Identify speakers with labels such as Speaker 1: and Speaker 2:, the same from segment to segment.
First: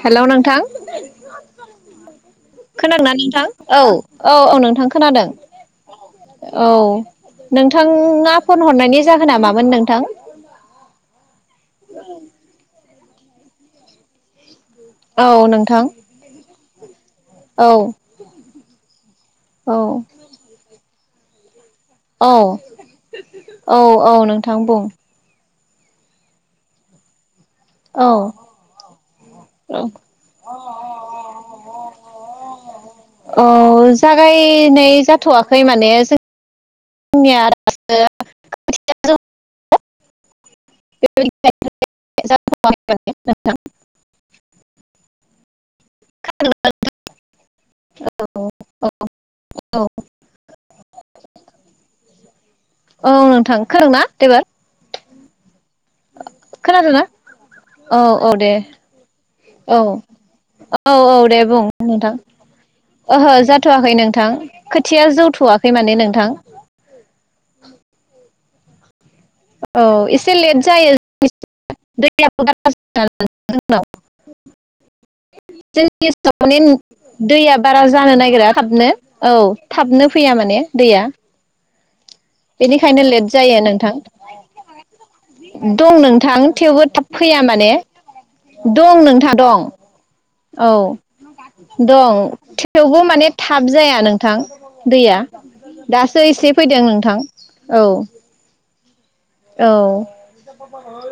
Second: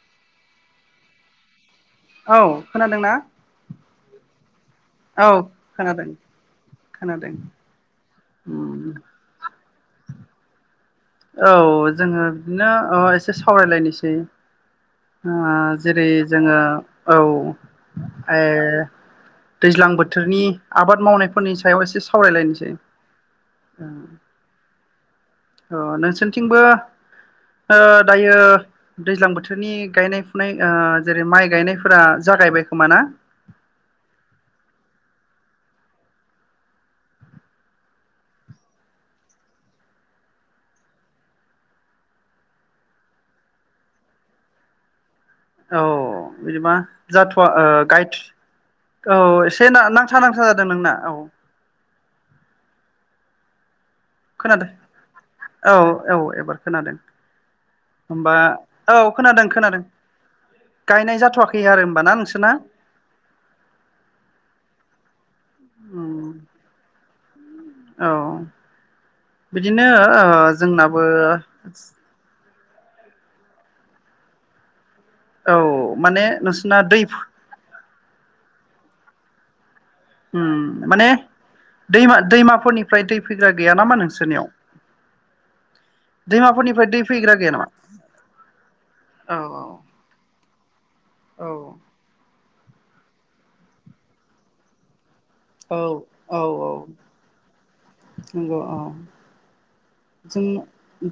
Speaker 1: Hello नोंथां
Speaker 2: औ खोनादोंना
Speaker 1: खोदोंना नोंथां औ औ औ नों नोंथां खोनादों
Speaker 2: औ खोनादों
Speaker 1: औ
Speaker 2: खोनादों
Speaker 1: नोंथाङा फन
Speaker 2: उम
Speaker 1: हरनायनि जाहोना मामोन नोंथां
Speaker 2: औ जोङो बिदिनो ओ सावरायलायनोसै
Speaker 1: औ
Speaker 2: ओ
Speaker 1: नोंथां
Speaker 2: जेरै जोङो औ
Speaker 1: औ
Speaker 2: ओ
Speaker 1: औ
Speaker 2: दैज्लां बोथोरनि आबाद मावनाय खननैसो
Speaker 1: औ औ औ नोंथां बुं।
Speaker 2: अ नोंसोरथिंबो ओ
Speaker 1: औ
Speaker 2: दायो दैज्लां बोथोरनि गायनाय फुनाय ओ जेरै माइ गायनायफोरा जागायबाय खोमा ना?
Speaker 1: खै माने जों निया दासो [unintelligible]
Speaker 2: औ बिदिबा जाथ'वा ओ गाइड औ एसे
Speaker 1: औ
Speaker 2: नांथा नांथा जादों नोंना। औ
Speaker 1: औ नोंथां खोंनादोंना?
Speaker 2: खोनादों औ औ एबार खोनादों
Speaker 1: खोनादोंना औ औ
Speaker 2: होमबा
Speaker 1: दे
Speaker 2: औ खोनादों
Speaker 1: औ
Speaker 2: खोनादों
Speaker 1: औ
Speaker 2: गायनाय
Speaker 1: औ दे
Speaker 2: जाथ'वाखै
Speaker 1: बुं
Speaker 2: आरो होमबा ना
Speaker 1: नोंथां,
Speaker 2: नोंसोरना
Speaker 1: ओहो जाथ'वाखै नोंथां खोथिया जौथ'वाखै माने
Speaker 2: उम
Speaker 1: नोंथां।
Speaker 2: औ
Speaker 1: औ
Speaker 2: बिदिनो
Speaker 1: एसे
Speaker 2: ओ
Speaker 1: लेट जायो
Speaker 2: जोंनाबो
Speaker 1: [unintelligible] [unintelligible] [unintelligible]
Speaker 2: औ माने नोंसोरना दै
Speaker 1: दैया बारा जानो नागिरा थाबनो औ थाबनो फैया माने दैया।
Speaker 2: दैमा
Speaker 1: बेनिखायनो
Speaker 2: दैमाफोरनिफ्राय दै
Speaker 1: लेट
Speaker 2: फैग्रा
Speaker 1: जायो
Speaker 2: गैया
Speaker 1: नोंथां।
Speaker 2: नामा नोंसोरनियाव
Speaker 1: दं नोंथां थेवबो
Speaker 2: दैमाफोरनिफ्राय दै
Speaker 1: थाब
Speaker 2: फैग्रा
Speaker 1: फैया
Speaker 2: गैया नामा
Speaker 1: माने दं नोंथां
Speaker 2: औ
Speaker 1: दं। औ
Speaker 2: औ
Speaker 1: दं थेवबो माने थाब जाया नोंथां दैया
Speaker 2: औ
Speaker 1: दासो एसे
Speaker 2: औ औ
Speaker 1: फैदों नोंथां औ।
Speaker 2: नंगौ औ
Speaker 1: औ
Speaker 2: जों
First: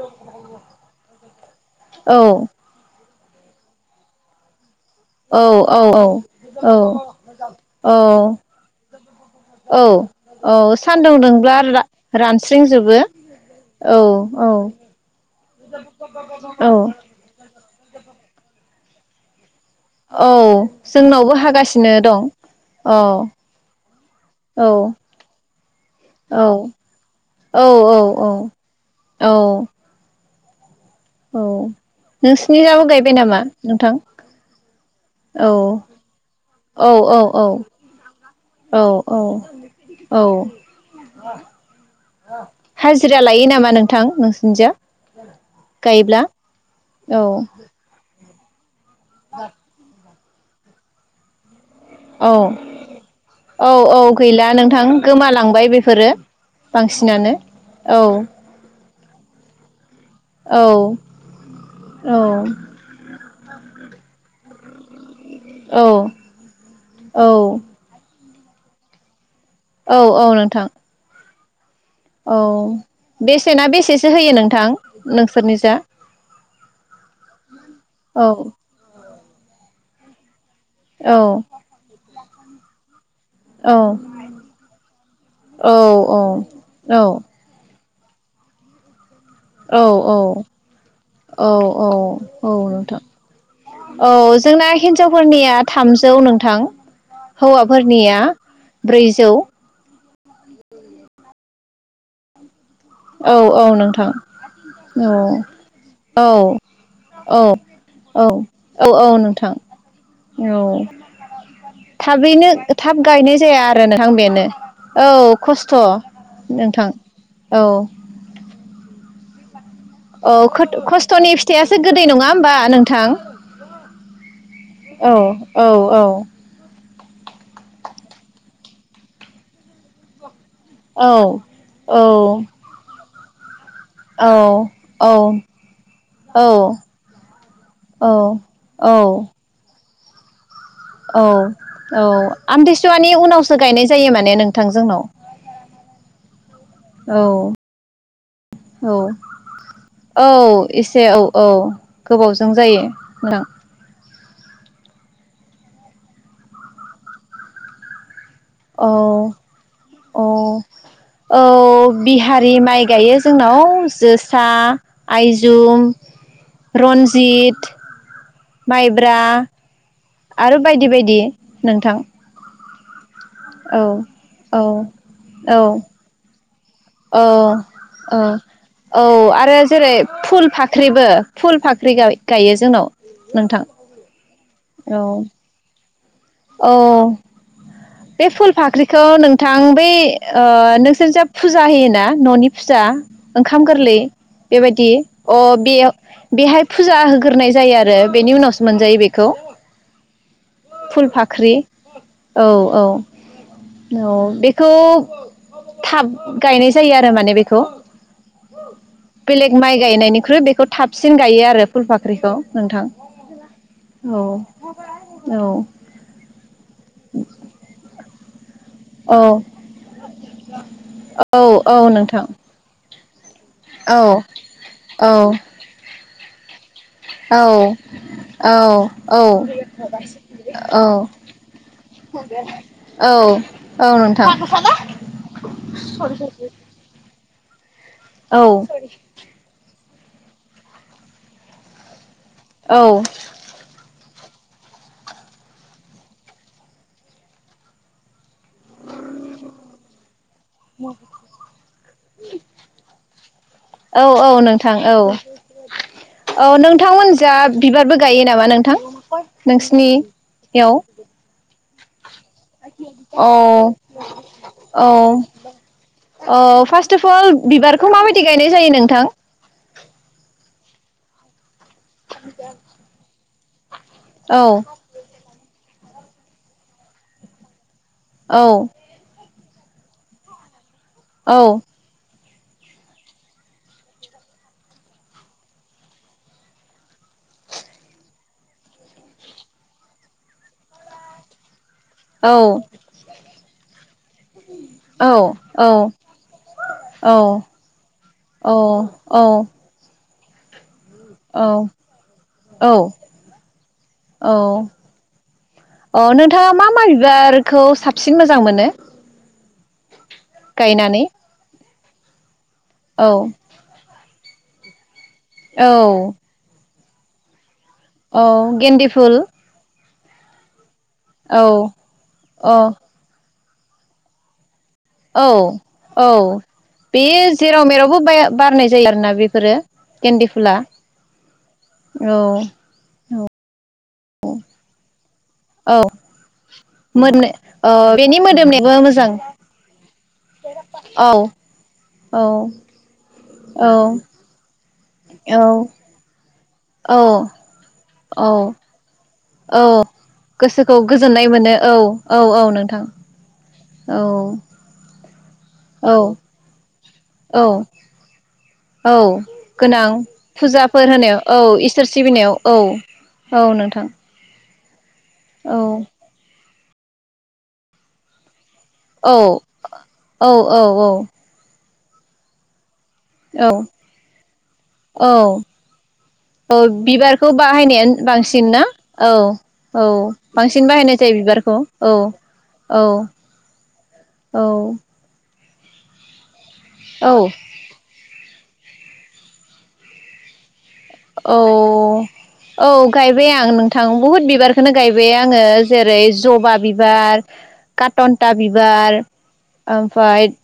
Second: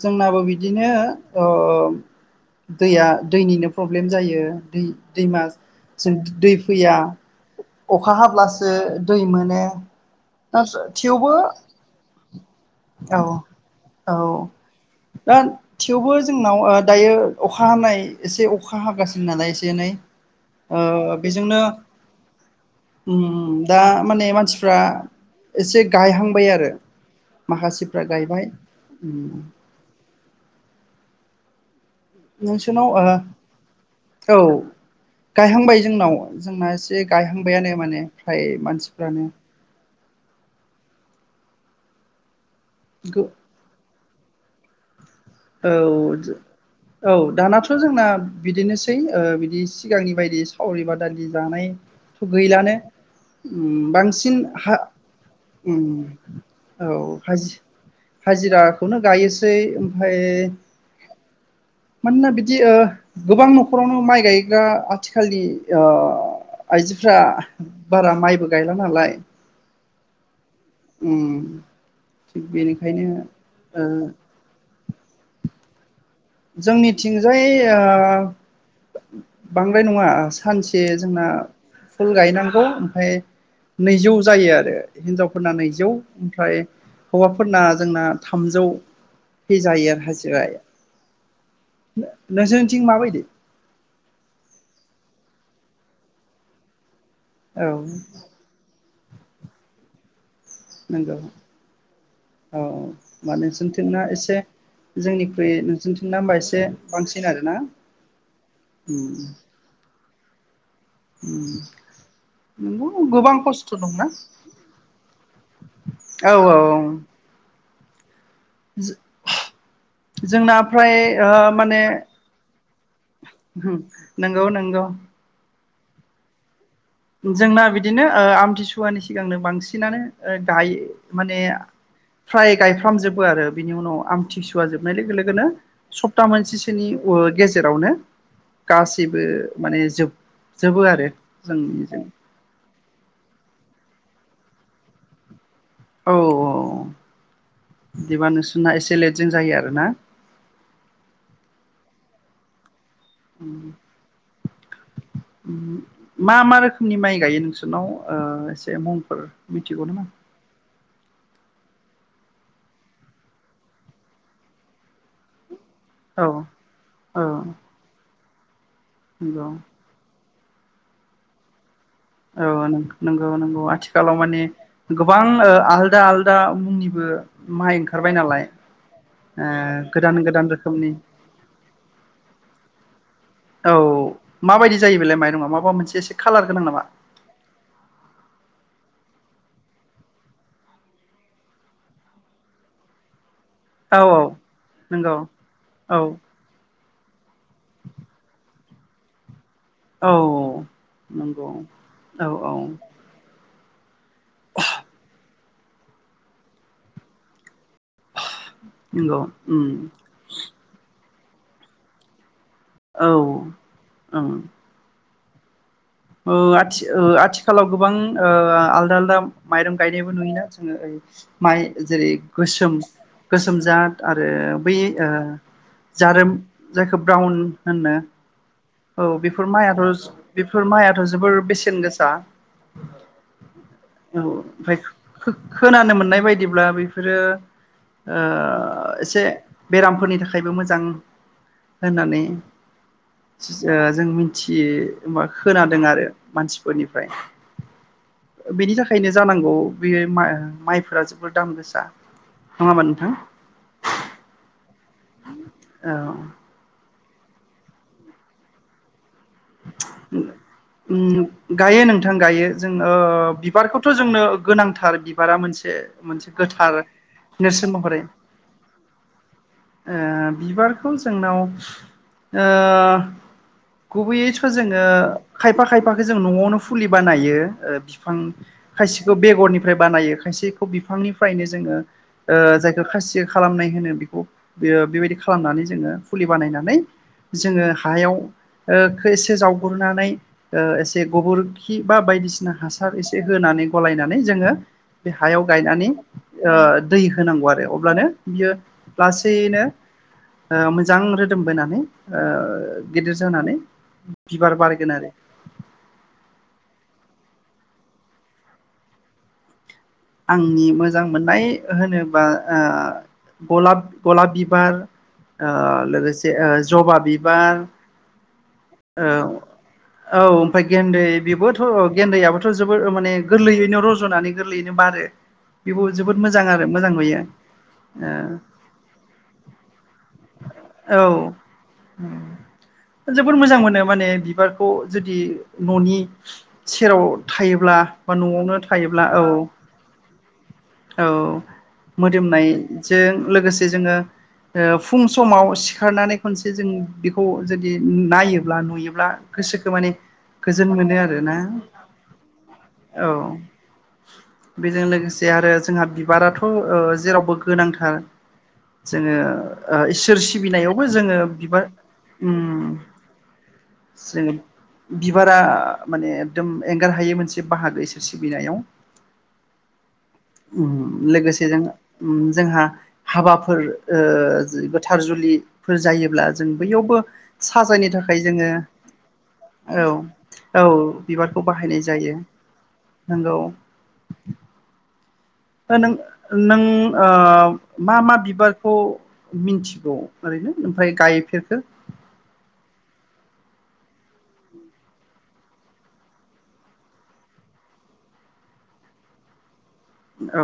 Speaker 2: जोंनाबो बिदिनो ओ दैया दैनिनो प्र'ब्लेम जायो दै
Speaker 1: औ
Speaker 2: दैमा
Speaker 1: औ
Speaker 2: जों दै
Speaker 1: औ
Speaker 2: फैया
Speaker 1: औ
Speaker 2: अखा हाब्लासो दै मोनो
Speaker 1: औ औ
Speaker 2: आसा
Speaker 1: सानदुं
Speaker 2: थेवबो
Speaker 1: दुंब्ला रा रानस्रिंजोबो
Speaker 2: औ औ रान थेवबो जोंनाव
Speaker 1: औ
Speaker 2: दायो अख अखा हानाय एसे अखा हागासिनो नालाय एसे दिनै
Speaker 1: औ
Speaker 2: ओ
Speaker 1: जोंनावबो
Speaker 2: बेजोंनो
Speaker 1: हागासिनो दं औ
Speaker 2: दा माने मानसिफ्रा
Speaker 1: औ
Speaker 2: एसे
Speaker 1: औ
Speaker 2: गायहांबाय आरो
Speaker 1: औ
Speaker 2: माखासेफ्रा गायबाय
Speaker 1: औ
Speaker 2: उम।
Speaker 1: औ औ। नोंसिनि जाबो
Speaker 2: नोंसोरनाव
Speaker 1: गायबाय नामा नोंथां।
Speaker 2: ओ औ
Speaker 1: औ
Speaker 2: गायहांबाय जोंनाव जोंना
Speaker 1: औ
Speaker 2: एसे
Speaker 1: औ औ
Speaker 2: गायहांबायानो माने फ्राय
Speaker 1: औ
Speaker 2: मानसिफ्रानो
Speaker 1: औ औ। हाजिरा
Speaker 2: गो
Speaker 1: लायो नामा नों थां नोंसिनिजा।
Speaker 2: औ
Speaker 1: गायोब्ला
Speaker 2: औ दानाथ जोंना। बिदिनो ओ बिदि सिगांनि बबायदि सावरि बादालि जानाय थ
Speaker 1: औ
Speaker 2: गैलानो
Speaker 1: औ
Speaker 2: ओम
Speaker 1: औ
Speaker 2: बांसिन
Speaker 1: गैला
Speaker 2: हा
Speaker 1: नोंथां गोमालांबाय बेफोरो
Speaker 2: औ
Speaker 1: बांसिनानो औ
Speaker 2: हाजिराखौनो गायोसै ओमफ्राय
Speaker 1: औ औ
Speaker 2: मानोना बिदि गोबां न खरावनो माइ गायग्रा आ थिखालनि
Speaker 1: औ
Speaker 2: आइजोफ्रा
Speaker 1: औ
Speaker 2: बारा माइबो गायला नालाय।
Speaker 1: औ औ नोंथां।
Speaker 2: उम।
Speaker 1: औ
Speaker 2: थिग बेनिखायनो
Speaker 1: बेसेना
Speaker 2: ओ
Speaker 1: बेसेसो होयो नोंथां नोंसोरनि जा।
Speaker 2: जोंनिथिंजाय।
Speaker 1: औ
Speaker 2: ओ। बांद्राय नङा। सानसे
Speaker 1: औ
Speaker 2: जोंना। फुल गायनांगौ ओमफ्राय।
Speaker 1: औ
Speaker 2: नैजौ जायो आरो हिनजावफोरना
Speaker 1: औ
Speaker 2: नैजौ ओमफ्राय
Speaker 1: औ
Speaker 2: हौवाफोरना जोंना थामजौ [unintelligible] जायो आरो हाजिराया।
Speaker 1: औ औ औ
Speaker 2: नोंसोरनिथिं
Speaker 1: नोंथां
Speaker 2: माबायदि
Speaker 1: औ जोंना हिनजाव फोरनिया थामजौ नोंथां।
Speaker 2: औ
Speaker 1: हौवाफोरनिया ब्रैजौ
Speaker 2: नंगौ। औ होमबा
Speaker 1: औ औ
Speaker 2: नोंसोरथिंना
Speaker 1: नोंथां
Speaker 2: एसे
Speaker 1: औ
Speaker 2: जोंनिख्रुइ नोंसोरथिंना
Speaker 1: औ
Speaker 2: होमबा एसे बांसिन
Speaker 1: औ
Speaker 2: आरोना
Speaker 1: औ औ
Speaker 2: उम।
Speaker 1: औ नोंथां औ। थाबैनो
Speaker 2: नंगौ
Speaker 1: थाब
Speaker 2: गोबां
Speaker 1: गायनाय जाया
Speaker 2: खस्थ'
Speaker 1: आरो
Speaker 2: दंना
Speaker 1: नोंथां बेनो औ खस्थ'
Speaker 2: औ औ औ
Speaker 1: नोंथां। औ।
Speaker 2: [inaudible]
Speaker 1: अ
Speaker 2: जोंना
Speaker 1: खथ
Speaker 2: फ्राय ओ
Speaker 1: खस्थ'नि फिथाइयासो
Speaker 2: माने
Speaker 1: गोदै नङा होमबा नोंथां
Speaker 2: नंगौ नंगौ
Speaker 1: औ। औ औ।
Speaker 2: जोंना बिदिनो ओ आमथिसुवानि सिगांनो बांसिनानो गाय माने
Speaker 1: औ औ
Speaker 2: फ्राय गायफ्रामजोब बो आरो । बिनि उनाव
Speaker 1: औ
Speaker 2: आमथिसुवा जोबनाय लोगो लोगोनो सप्ता
Speaker 1: औ
Speaker 2: मोनसेसोनि ओ गेजेरावनो
Speaker 1: औ औ
Speaker 2: गासैबो माने जोब जोबो आरो
Speaker 1: औ
Speaker 2: जोंनि
Speaker 1: औ आमथिसुवानि उनाव सो गायनाय जायो माने नोंथां जोंनाव।
Speaker 2: औ औ।
Speaker 1: औ
Speaker 2: बिदिबा नोंसोरना
Speaker 1: औ
Speaker 2: एसे लेटजों जायो आरोना
Speaker 1: औ एसे औ औ। गोबावजों जायो। नोंथां
Speaker 2: उम। मा मा रोखोमनि माइ गायो नोंसोरनाव? ओ एसे
Speaker 1: औ
Speaker 2: मुंफोर मिथिगौ नामा?
Speaker 1: औ औ बिहारि माइ गायो जोंनाव जोसा आयज जुम
Speaker 2: औ औ
Speaker 1: रन्जित। माइब्रा।
Speaker 2: नंगौ
Speaker 1: आरो बायदि बायदि नोंथां।
Speaker 2: ओ नों नंगौ नंगौ
Speaker 1: औ
Speaker 2: आथिखालाव माने
Speaker 1: औ
Speaker 2: गोबां ओ
Speaker 1: औ
Speaker 2: आलदा आलदा मुंनिबो
Speaker 1: औ
Speaker 2: माइ ओंखारबाय
Speaker 1: ओ
Speaker 2: नालाय
Speaker 1: औ आरो
Speaker 2: ओ
Speaker 1: जेरै
Speaker 2: गोदान गोदान
Speaker 1: फुल
Speaker 2: रोखोमनि
Speaker 1: फाख्रिबो फुल फाख्रि गा गायो जोंनाव। नोंथां।
Speaker 2: माबादि जायो बेलाय माइरङा माबा मोनसे से
Speaker 1: अह बे फुल फाख्रिखौ नोंथां बै ओ नोंसोर जा फुजा होयोना ननि फुजा ओंखाम गोरलै
Speaker 2: औ औ
Speaker 1: बेबायदि
Speaker 2: नंगौ
Speaker 1: अ बेयाव
Speaker 2: औ
Speaker 1: बेहाय फुजा होग्रोनाय जायो आरो बेनि उनावसो मोनजायो बेखौ।
Speaker 2: औ औ
Speaker 1: फुल
Speaker 2: नों गौ
Speaker 1: फाख्रि
Speaker 2: औ औ
Speaker 1: औ बेखौ थाब गायनाय जायो आरो माने बेखौ
Speaker 2: नंगौ
Speaker 1: बेलेग
Speaker 2: उम
Speaker 1: माइ गायनायनिख्रुइ बेखौ थाबस सिन गायो आरो फुल फाख्रिखौ नोंथां
Speaker 2: औ
Speaker 1: औ
Speaker 2: ओं
Speaker 1: औ
Speaker 2: ओ आथि-आथिखालाव गोबां ओ आल लदा आलदा
Speaker 1: औ
Speaker 2: माइरं गायनायबो नुया जोङो ओइ माइ
Speaker 1: औ औ
Speaker 2: जेरै
Speaker 1: नोंथां
Speaker 2: गोसोम [inaudible]
Speaker 1: औ
Speaker 2: गोसोमजाद आरो बै ओ‌
Speaker 1: औ
Speaker 2: जारोम जायखौ ब्राउन
Speaker 1: औ
Speaker 2: होनो औ बेफोर माइआथ' माइआथ' जोबोर बेसेन गोसा
Speaker 1: औ
Speaker 2: औ
Speaker 1: नोंथां
Speaker 2: ओमफ्राय खो खोनानो मोननाय बायदिब्ला बेफोरो ओ
Speaker 1: औ
Speaker 2: एसे बेरामफोरनि थाखायबो मोजां होननानै
Speaker 1: औ
Speaker 2: जों मिन थि मा खोनादों आरो मानसिफोरनिफ्राय बेनि थाखायनो जानांगौ बे मा माइफोरा जोबोर दाम गोसा नङा होनबा नोंथां?
Speaker 1: थां औ
Speaker 2: औ
Speaker 1: औ नोंथांमोन जा बिबारबो गायो नामा नोंथां? नोंसिनि याव?
Speaker 2: गायो नोंथां गायो जोंनो बिबारखौथ' जोंनो
Speaker 1: औ
Speaker 2: गोनांथार बिबारा मोनसे मोनसे
Speaker 1: औ
Speaker 2: गोथार
Speaker 1: फार्स्ट अफ अल
Speaker 2: नेरसोन
Speaker 1: बिबारखौ
Speaker 2: महरै
Speaker 1: माबायदि गायनाय जायो नोंथां
Speaker 2: ओ बिबारखौ जोंनाव ओ
Speaker 1: औ
Speaker 2: गुबैयैथ' जोङो खायफा खायफाखो जों न'आवनो फुलि बानायो फि फां
Speaker 1: औ
Speaker 2: खायसेखौ बेग'रनि फ्राय बानायो खायसे
Speaker 1: औ
Speaker 2: बिफांनिफ्रायनो जोङो ओ जायखो खासि खालामनाय होनो बेखौ बेयो बेबायदि खालामनानै जोङो फुलि बानायनानै जोङो हायाव ओ खो एसे जावग्रोनानै एसे गोबर खि बा बायदिसिना
Speaker 1: औ
Speaker 2: हासार एसे होनानै गलायना नै जोङो
Speaker 1: औ
Speaker 2: बे हायाव गायनानै
Speaker 1: औ
Speaker 2: ओ दै
Speaker 1: औ
Speaker 2: होनांगौ आरो अब्लानो बियो
Speaker 1: औ औ
Speaker 2: लासैयैनो आ मो जां रोदोम बोनानै ओ
Speaker 1: औ
Speaker 2: गिदिर
Speaker 1: औ अ नोंथाङा मा मा बिबार खौ साबसिन मोजां मोनो?
Speaker 2: आंनि मोजां
Speaker 1: गायनानै
Speaker 2: मोननाय होनोबा आ
Speaker 1: औ
Speaker 2: गलाब गलाप बिबार आ
Speaker 1: औ
Speaker 2: लोगोसे ओ ज जबा बिबार
Speaker 1: औ गेन्दि
Speaker 2: औ
Speaker 1: फुल
Speaker 2: औ ओमफ्राय गेन्दै
Speaker 1: औ
Speaker 2: बेबोथ गेन्दैआाबोथ
Speaker 1: अ
Speaker 2: जोबद माने गोरलैयैनो रजनानै गोरलै
Speaker 1: औ औ
Speaker 2: मोजां
Speaker 1: बे
Speaker 2: नुयो
Speaker 1: जेराव मेरावबो बाया बारनाय जायो आरोना बेफोरो केन्दि फुला
Speaker 2: ओ
Speaker 1: औ ।
Speaker 2: जोबोद मोजां मोनो माने बिबारखौ जो दि
Speaker 1: औ
Speaker 2: ननि सेराव
Speaker 1: मोदोमनो औ
Speaker 2: थायोब्ला बा
Speaker 1: बेनि
Speaker 2: नआवनो
Speaker 1: मोदोमनायाबो
Speaker 2: थायोब्ला
Speaker 1: मोजां
Speaker 2: औ। औ
Speaker 1: औ
Speaker 2: मोदोमनायजों लोगोसे
Speaker 1: औ
Speaker 2: जोङो ओ फुं समाव सिखारनानै खनसे जों
Speaker 1: औ
Speaker 2: बेखौ जुदि
Speaker 1: औ औ
Speaker 2: नायोब्ला नुयोब्ला गोसोखौ
Speaker 1: औ
Speaker 2: माने गोजोन
Speaker 1: गोसोखौ
Speaker 2: मोनो आरो
Speaker 1: गोजोननाय
Speaker 2: ना।
Speaker 1: मोनो औ औ औ नोंथां
Speaker 2: औ
Speaker 1: औ
Speaker 2: बेजों लोगोस जे आरो जोंहा
Speaker 1: औ
Speaker 2: बिबाराथ ओ जेरावबो
Speaker 1: औ
Speaker 2: गोनांथार
Speaker 1: औ
Speaker 2: जोङो ओ
Speaker 1: गोनां
Speaker 2: इसोर सिबिनायावबो
Speaker 1: फुजाफोर
Speaker 2: जोङो
Speaker 1: होनायाव औ
Speaker 2: बिबार
Speaker 1: इसोर सिबिनायाव औ
Speaker 2: उम
Speaker 1: औ नोंथां
Speaker 2: जों [inaudible] बिबारा
Speaker 1: औ
Speaker 2: माने एकदम एंगारहायि मोनसे बाहागो इसोर सिबिनायाव।
Speaker 1: औ औ औ औ
Speaker 2: उम जोंहा
Speaker 1: औ
Speaker 2: हाबाफोर गोथार
Speaker 1: औ
Speaker 2: जुलिफोर जायोब्ला जों
Speaker 1: औ
Speaker 2: बैयावबो
Speaker 1: बिबारखौ बाहायनाया
Speaker 2: साजायनो थाखाय जोङो
Speaker 1: बांसिन ना औ
Speaker 2: औ
Speaker 1: बांसिन
Speaker 2: औ
Speaker 1: बाहायनाय जायो
Speaker 2: बिबारखौ बाहायनाय
Speaker 1: औ
Speaker 2: जायो
Speaker 1: औ
Speaker 2: नंगौ ।
Speaker 1: औ
Speaker 2: [unintelligible] नों
Speaker 1: औ
Speaker 2: ओ मा मा बिबार खौ मिन्थिगौ ओरैनो ओमफ्राय
Speaker 1: औ
Speaker 2: गायफेरखो
Speaker 1: औ गाय गायबाय आं नोंथां बुहुत बिबारखौनो गायबाय आङो जेरै जबा बिबार कटनटा बिबार ओमफाय
Speaker 2: औ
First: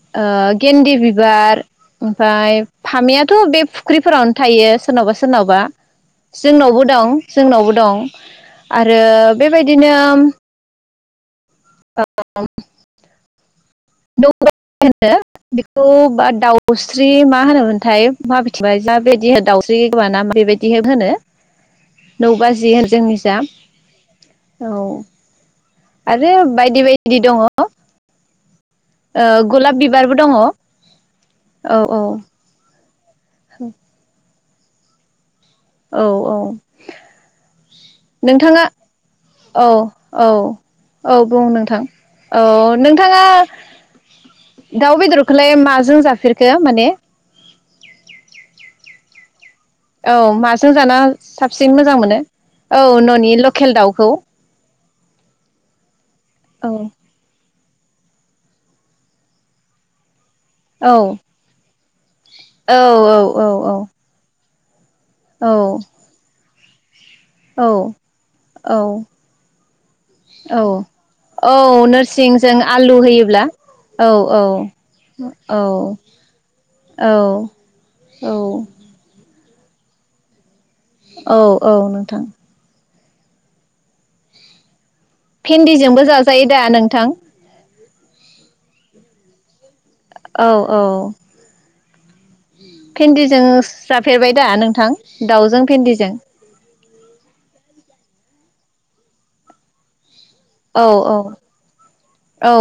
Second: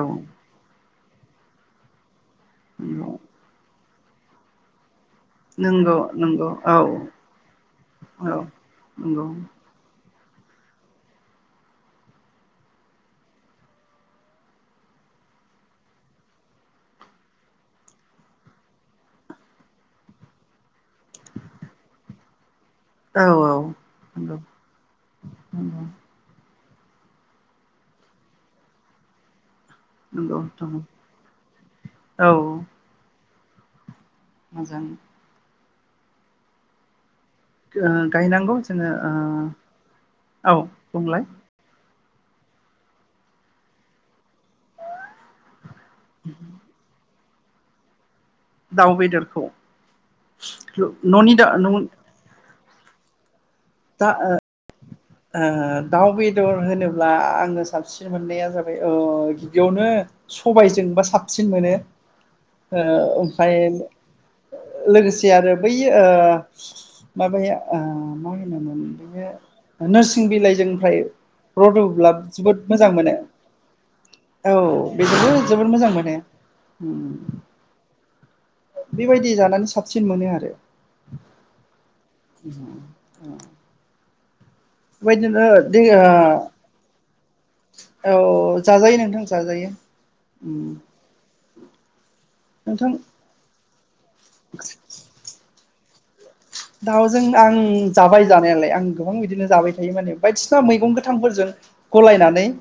Speaker 1: गेन्दि बि बार ओमफ्राय फामियाथ बे फुख्रिफोरावनो थायो सोरनावबा सोर सोरनावबा
Speaker 2: नंगौ नंगौ औ
Speaker 1: जोंनावबो दं जोंनावबो दं
Speaker 2: औ
Speaker 1: आरो
Speaker 2: नंगौ
Speaker 1: बेबायदिनो [unintelligible] नौ होनो बेखौ बा दाउस्रि मा होनोमोनथाय माथिबाय माबदि दाउस्रि गोबाना बेबायदि होनो नौबा जिहोन जोंनि
Speaker 2: औ
Speaker 1: जा
Speaker 2: औ नंगौ
Speaker 1: औ
Speaker 2: नंगौ
Speaker 1: आरो बायदि बायदि दङ ओ गुलाब बिबारबो दङ
Speaker 2: नंगौ
Speaker 1: औ
Speaker 2: नोंथां
Speaker 1: औ होम
Speaker 2: मोजां
Speaker 1: औ औ
Speaker 2: ओ
Speaker 1: [inaudible]
Speaker 2: गायनांगौ
Speaker 1: नोंथाङा
Speaker 2: जोङो ओ
Speaker 1: औ औ औ बुं नोंथां औ नोंथाङा दाउ बेदरखोलाय माजों जाफेरखो माने
Speaker 2: दाउ बेदरखौ
Speaker 1: औ माजों जानाह
Speaker 2: न'नि दा
Speaker 1: साबसिन मोजां मोनो औ ननि ल
Speaker 2: दा ओ ओ दाउ बेदर
Speaker 1: औ
Speaker 2: होनोब्ला आङो स साबसिन मोननाया जाबाय ओ गिबियावनो
Speaker 1: औ
Speaker 2: सबायजोंबा साबसिन मोनो
Speaker 1: औ
Speaker 2: ओ
Speaker 1: औ औ
Speaker 2: ओमफ्राय
Speaker 1: औ
Speaker 2: लोगोसे आरो
Speaker 1: औ
Speaker 2: बैयो ओ [inaudible] माबाया
Speaker 1: औ
Speaker 2: ओ माहो
Speaker 1: औ
Speaker 2: नोरसिं
Speaker 1: औ
Speaker 2: बिलाइजोंफ्रायो
Speaker 1: औ
Speaker 2: रूदब्लाब जोबोद
Speaker 1: नोरसिंजों
Speaker 2: मोजां
Speaker 1: आलु
Speaker 2: मोनो
Speaker 1: होयोब्ला
Speaker 2: औ बेदोबो जोबोद मोजां मोनो
Speaker 1: औ
Speaker 2: ।
Speaker 1: औ
Speaker 2: बेबायदि जानानै साबसिन मोनो आरो।
Speaker 1: औ औ नोंथां।
Speaker 2: ओमह
Speaker 1: भेन्दिजोंबो
Speaker 2: ओ
Speaker 1: जाजायो दा नोंथां।
Speaker 2: औ जाजायो नोंथां जाजायो।
Speaker 1: औ
Speaker 2: उम
Speaker 1: औ।
Speaker 2: नोंथां
Speaker 1: भेन्दिजोंस जाफेरबाय दा नोंथां दाउजों भेन्दिजों।
Speaker 2: दाउजों आं जाबाय जानायालाय आं गोबां बिदिनो जाबाय थायो माने बायदिसिना
Speaker 1: औ
Speaker 2: मैगं
Speaker 1: औ
Speaker 2: गोथांफोरजों गलायनानै
Speaker 1: औ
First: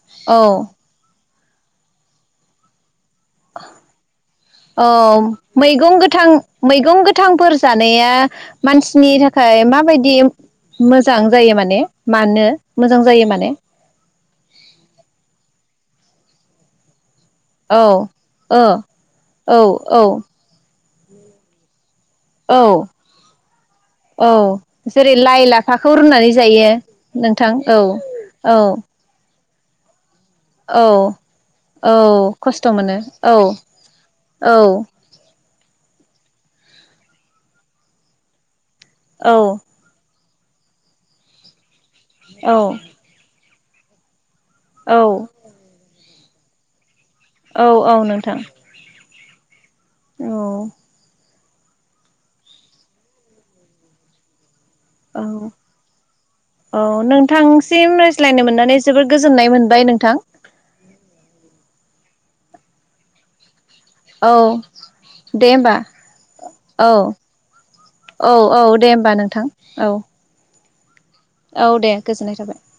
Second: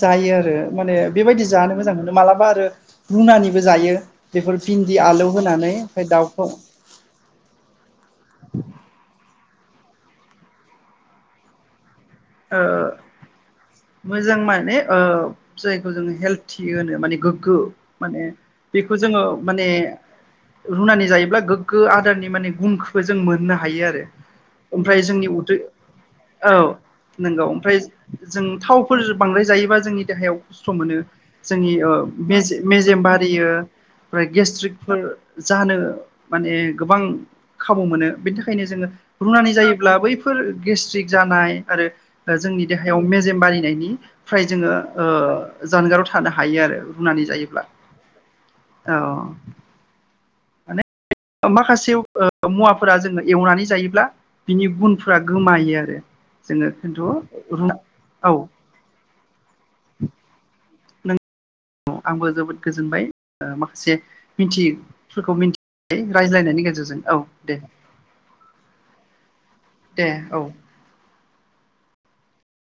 Speaker 2: जायो
Speaker 1: औ
Speaker 2: आरो माने बेबायदि जानो मोजां मोनो मालाबा आरो रुनानैबो जायो बेफोर
Speaker 1: अ
Speaker 2: भिन्दि आलौ होनानै
Speaker 1: मैगं
Speaker 2: ओमफ्राय
Speaker 1: गोथां
Speaker 2: दाउखौ
Speaker 1: मैगं गोथांफोर जानाया मानसिनि थाखाय खाय माबायदि मोजां जायो माने मानो
Speaker 2: ओ
Speaker 1: मोजां जायो माने
Speaker 2: मोजां माने ओ जाय खौ जोङो हेल्टि होनो माने गो गो
Speaker 1: औ
Speaker 2: माने
Speaker 1: ओ
Speaker 2: बेखौ जोङो
Speaker 1: औ
Speaker 2: माने
Speaker 1: औ
Speaker 2: रुनानै जायोब्ला गोग्गो आरो दाननि माने
Speaker 1: औ
Speaker 2: गुनखौबो जों मोननो हायो आरो
Speaker 1: औ
Speaker 2: ओमफ्राय
Speaker 1: जेरै
Speaker 2: जोंनि
Speaker 1: लाइ
Speaker 2: उदै
Speaker 1: लाफाखौ रुनानै जायो
Speaker 2: औ। नोंगौ
Speaker 1: नोंथां
Speaker 2: ओमफ्राय
Speaker 1: औ
Speaker 2: जों
Speaker 1: औ
Speaker 2: थावफोर बा ओमफ्राय जायोबा जोंनि देहायाव खस्थ
Speaker 1: औ
Speaker 2: मोनो जोंनि ओ
Speaker 1: औ
Speaker 2: बेजे
Speaker 1: खस्थ' मोनो
Speaker 2: मेजेम
Speaker 1: औ
Speaker 2: बारियो ओमफ्राय
Speaker 1: औ
Speaker 2: गेस्ट्रिकफोर जानो माने गोबां खाबु मोनो बेनि थाखायनो जोङो
Speaker 1: औ
Speaker 2: रुनानै जायोब्ला बै बेफोर गेस्ट्रिक जानाय आरो जोंनि
Speaker 1: औ
Speaker 2: देहायाव मेजेमबारि जायनि फ्राय जोङो ओ
Speaker 1: औ
Speaker 2: जानगाराव थानो हायो आरो। रुनानै जायोब्ला
Speaker 1: औ औ नोंथां
Speaker 2: औ।
Speaker 1: औ।
Speaker 2: ओ माखासेव ओ मुवाफोरा जोङो एवनानै जायोब्ला बिनि गुनफोरा
Speaker 1: औ
Speaker 2: गोमायो आरो जोङो
Speaker 1: औ
Speaker 2: खिन्थु रुना
Speaker 1: नोंथांसिम
Speaker 2: औ
Speaker 1: रायज्लायनो मोननानै जोबोर गोजोननाय मोनबाय नोंथां।
Speaker 2: औ आंबो जोबोद गोजोनबाय ओ माख से
Speaker 1: औ
Speaker 2: मिन्थियै फोरखौ
Speaker 1: दे होमबा
Speaker 2: मिन्थिबाय रायज्लायनायनि गेजेरजों औ दे
Speaker 1: औ औ दे होमबा नोंथां औ
Speaker 2: दे औ।
Speaker 1: औ दे गोजोननाय थाबाय।